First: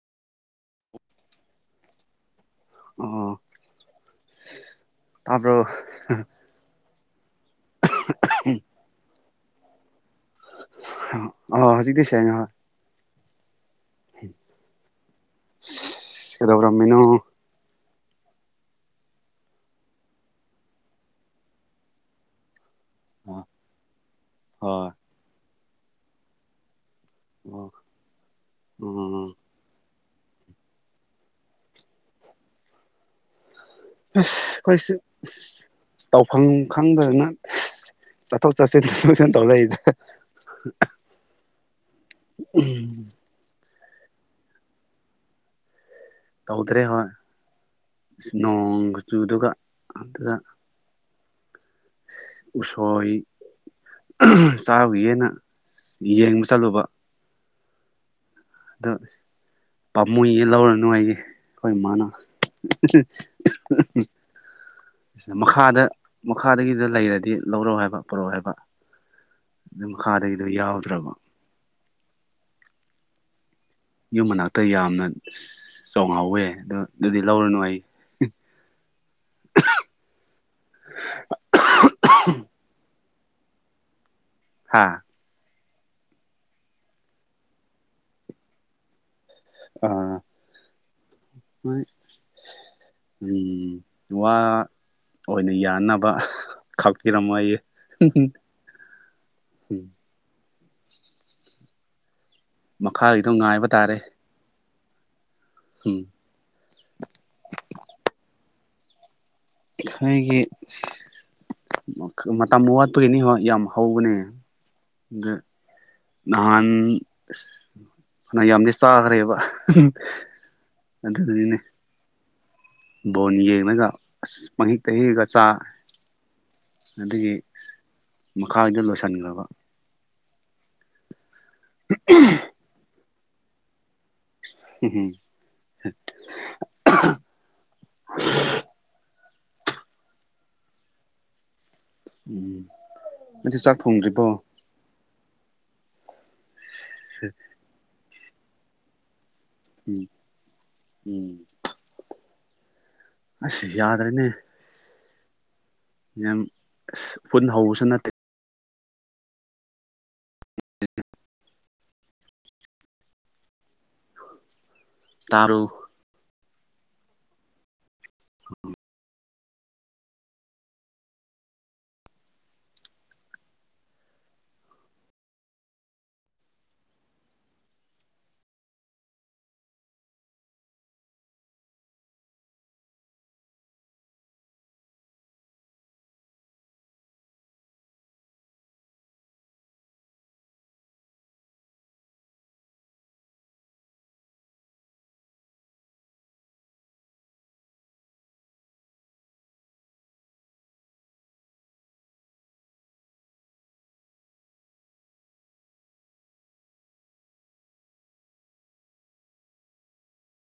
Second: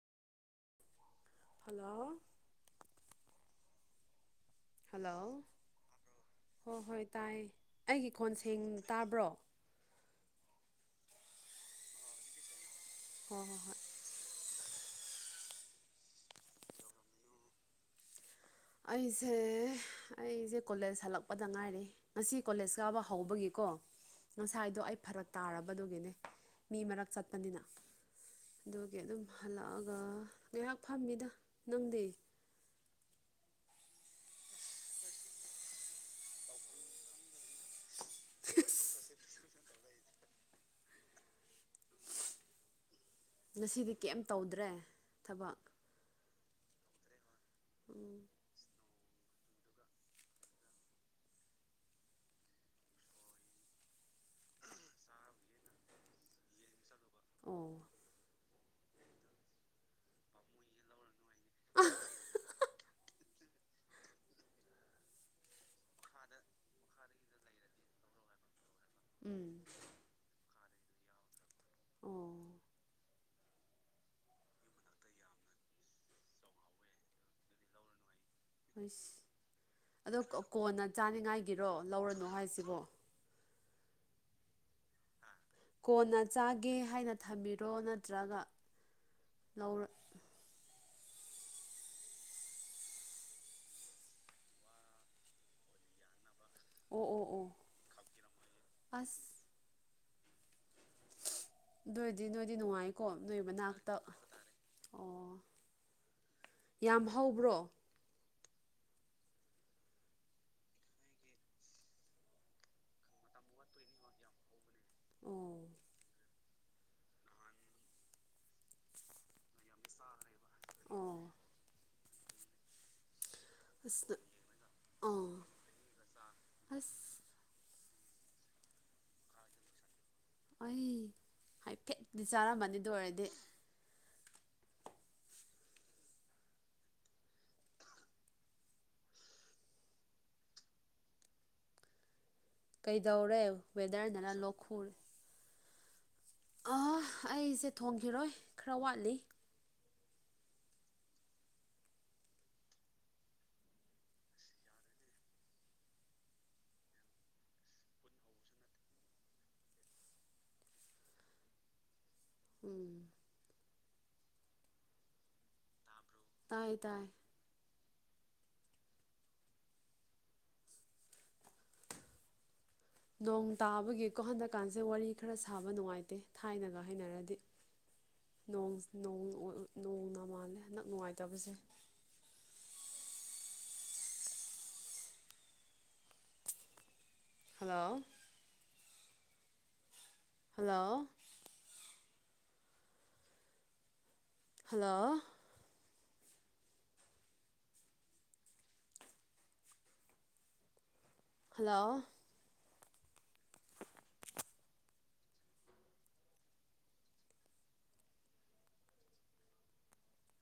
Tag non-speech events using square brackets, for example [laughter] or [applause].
hello ꯑꯣ hello ꯇꯥꯕ꯭ꯔꯣ ꯍꯣꯏ ꯍꯣꯏ ꯇꯥꯏ ꯑꯩꯒꯤ ꯈꯣꯟ ꯁꯦꯡ ꯇꯥꯕ꯭ꯔꯣ ꯑꯣ ꯍꯧꯖꯤꯛꯇꯤ ꯁꯦꯡꯉꯦ ꯍꯣꯏ ꯍꯣꯏ ꯍꯣꯏ ꯍꯣꯏ ꯀꯗꯧꯔꯝꯃꯤꯅꯣ ꯑꯩꯁꯦ ꯑꯩꯁꯦ ꯀꯣꯂꯦꯖ ꯍꯜꯂꯛꯄꯗ ꯉꯥꯏꯔꯤ ꯉꯁꯤ ꯀꯣꯂꯦꯖ ꯀꯥꯕ ꯍꯧꯕꯒꯤꯀꯣ ꯉꯁꯥꯏꯗꯣ ꯑꯣ ꯑꯩ ꯐꯔꯛ ꯇꯥꯔꯕꯗꯨꯒꯤꯅꯦ ꯃꯤ ꯃꯔꯛ ꯆꯠꯄꯅꯤꯅ ꯑꯗꯨꯒꯤ ꯑꯗꯨꯝ ꯎꯝ ꯍꯜꯂꯛꯑꯒ ꯉꯥꯏꯍꯥꯛ ꯐꯝꯃꯤꯗ ꯅꯪꯗꯤ ꯑꯈꯣꯏꯁꯨ ꯇꯧꯐꯝ ꯈꯪꯗꯗꯅ ꯆꯠꯊꯣꯛ ꯆꯠꯁꯤꯟ ꯆꯠꯊꯣꯛ ꯆꯠꯁꯤꯟ ꯇꯧꯂꯩꯗ ꯎꯝ ꯉꯁꯤꯗꯤ ꯀꯔꯤꯝ ꯇꯧꯗ꯭ꯔꯦ ꯊꯕꯛ ꯇꯧꯗꯔꯦ ꯍꯣꯏ ꯎꯝ ꯅꯣꯡ ꯆꯨꯗꯨꯒ ꯑꯗꯨꯗ ꯎꯁꯣꯏ ꯆꯥꯕꯒꯤꯌꯦꯅ ꯌꯦꯡꯕ ꯆꯠꯂꯨꯕ ꯑꯣ ꯑꯗꯣ ꯄꯥꯝꯃꯨꯌꯦ ꯂꯧꯔꯅꯨ ꯍꯥꯏꯌꯦ ꯑꯩꯈꯣꯏ ꯏꯃꯥꯅ ꯃꯈꯥꯗ ꯃꯈꯥꯗꯒꯤꯗ ꯂꯩꯔꯗꯤ ꯂꯧꯔꯛꯑꯣ ꯍꯥꯏꯕ ꯄꯔꯛꯑꯣ ꯍꯥꯏꯕ ꯎꯝ ꯑꯗꯨꯝ ꯃꯈꯥꯗꯒꯤꯗꯣ ꯌꯥꯎꯗ꯭ꯔꯕ ꯑꯣ ꯌꯨꯝ ꯃꯅꯥꯛꯇ ꯌꯥꯝꯅ ꯆꯣꯡꯉꯧꯋꯦ ꯑꯗꯣ ꯑꯗꯨꯗꯤ ꯂꯧꯔꯨꯅꯨ ꯍꯥꯏꯌꯦ ꯍꯣꯏꯁ ꯑꯗꯣ ꯀꯣꯟꯅ ꯆꯥꯅꯤꯡꯉꯥꯏꯒꯤꯔꯣ ꯂꯧꯔꯅꯨ ꯍꯥꯏꯁꯤꯕꯣ ꯍꯥꯥ ꯀꯣꯟꯅ ꯆꯥꯒꯦ ꯍꯥꯏꯅ ꯊꯝꯃꯤꯔꯣ ꯅꯠꯇ꯭ꯔꯒ ꯂꯧꯔ ꯑꯥ ꯋꯥ ꯑꯣꯏꯅ ꯌꯥꯟꯅꯕ ꯑꯣ ꯑꯣ ꯈꯥꯛꯄꯤꯔꯝꯃꯣ ꯑꯣ ꯍꯥꯏꯌꯦ ꯑꯗꯣꯏꯗꯤ ꯅꯣꯏꯗꯤ ꯅꯨꯡꯉꯥꯏꯀꯣ ꯃꯈꯥꯒꯤꯗꯣ ꯅꯣꯏ ꯉꯥꯏꯕ ꯃꯅꯥꯛꯇ ꯇꯥꯔꯦ ꯑꯣ ꯎꯝ ꯌꯥꯝ ꯍꯧꯕ꯭ꯔꯣ ꯑꯩꯈꯣꯏꯒꯤ ꯃꯇꯝ ꯋꯥꯠ ꯄꯔꯤꯅꯤ ꯍꯣꯏ ꯌꯥꯝ ꯍꯧꯕꯅꯦ ꯑꯗ ꯑꯣ ꯅꯍꯟ ꯑꯁ ꯐꯅ ꯌꯥꯝꯗꯤ ꯆꯥꯈ꯭ꯔꯦꯕ ꯑꯣ ꯑꯗꯨꯗꯨꯒꯤꯅꯦ ꯕꯣꯟ ꯌꯦꯡꯉꯒ ꯑꯁ ꯄꯪꯍꯦꯛꯇ ꯍꯦꯛꯂꯒ ꯑꯥ ꯆꯥ ꯑꯁ ꯑꯗꯨꯒꯤ ꯃꯈꯥꯒꯤꯗꯣ ꯂꯣꯏꯁꯤꯟꯈ꯭ꯔꯕ ꯏꯃꯩ ꯍꯥꯏꯐꯦꯠꯇꯤ ꯆꯥꯔꯝꯃꯅꯤ ꯑꯗꯨ ꯑꯣꯏꯔꯗꯤ [unintelligible] ꯎꯝ ꯀꯩꯗꯧꯔꯦ ꯅꯪꯗꯤ ꯆꯥꯛ ꯊꯣꯡꯗ꯭ꯔꯤꯕꯣ ꯋꯦꯗꯔꯅꯔ ꯂꯣꯛꯈꯨꯔ ꯑꯥ ꯑꯩꯁꯦ ꯊꯣꯡꯈꯤꯔꯣꯏ ꯈꯔ ꯋꯥꯠꯂꯤ ꯎꯝ ꯎꯝ ꯑꯁ ꯌꯥꯗ꯭ꯔꯦꯅꯦ ꯌꯥꯝ ꯐꯨꯟ ꯍꯧꯕꯁꯨ ꯅꯠꯇꯦ [unintelligible] ꯎꯝ ꯇꯕ꯭ꯔꫭ ꯇꯥꯕ꯭ꯔꯣ ꯇꯥꯏ ꯇꯥꯏ ꯅꯣꯡ ꯇꯥꯕꯒꯤꯀꯣ ꯍꯟꯗꯛꯀꯥꯟꯁꯦ ꯋꯥꯔꯤ ꯈꯔ ꯁꯥꯕ ꯅꯨꯡꯉꯥꯏꯇꯦ ꯊꯥꯏꯅꯒ ꯍꯥꯏꯅꯔꯗꯤ ꯅꯣꯡꯁ ꯅꯣꯡ ꯑꯣ-ꯑ ꯅꯣꯡꯅ ꯃꯥꯜꯂꯦ ꯅꯛ ꯅꯨꯡꯉꯥꯏꯇꯕꯁꯦ ꯍꯜꯂꯣ ꯍꯜꯂꯣ ꯍꯜꯂꯣ ꯍꯜꯂꯣ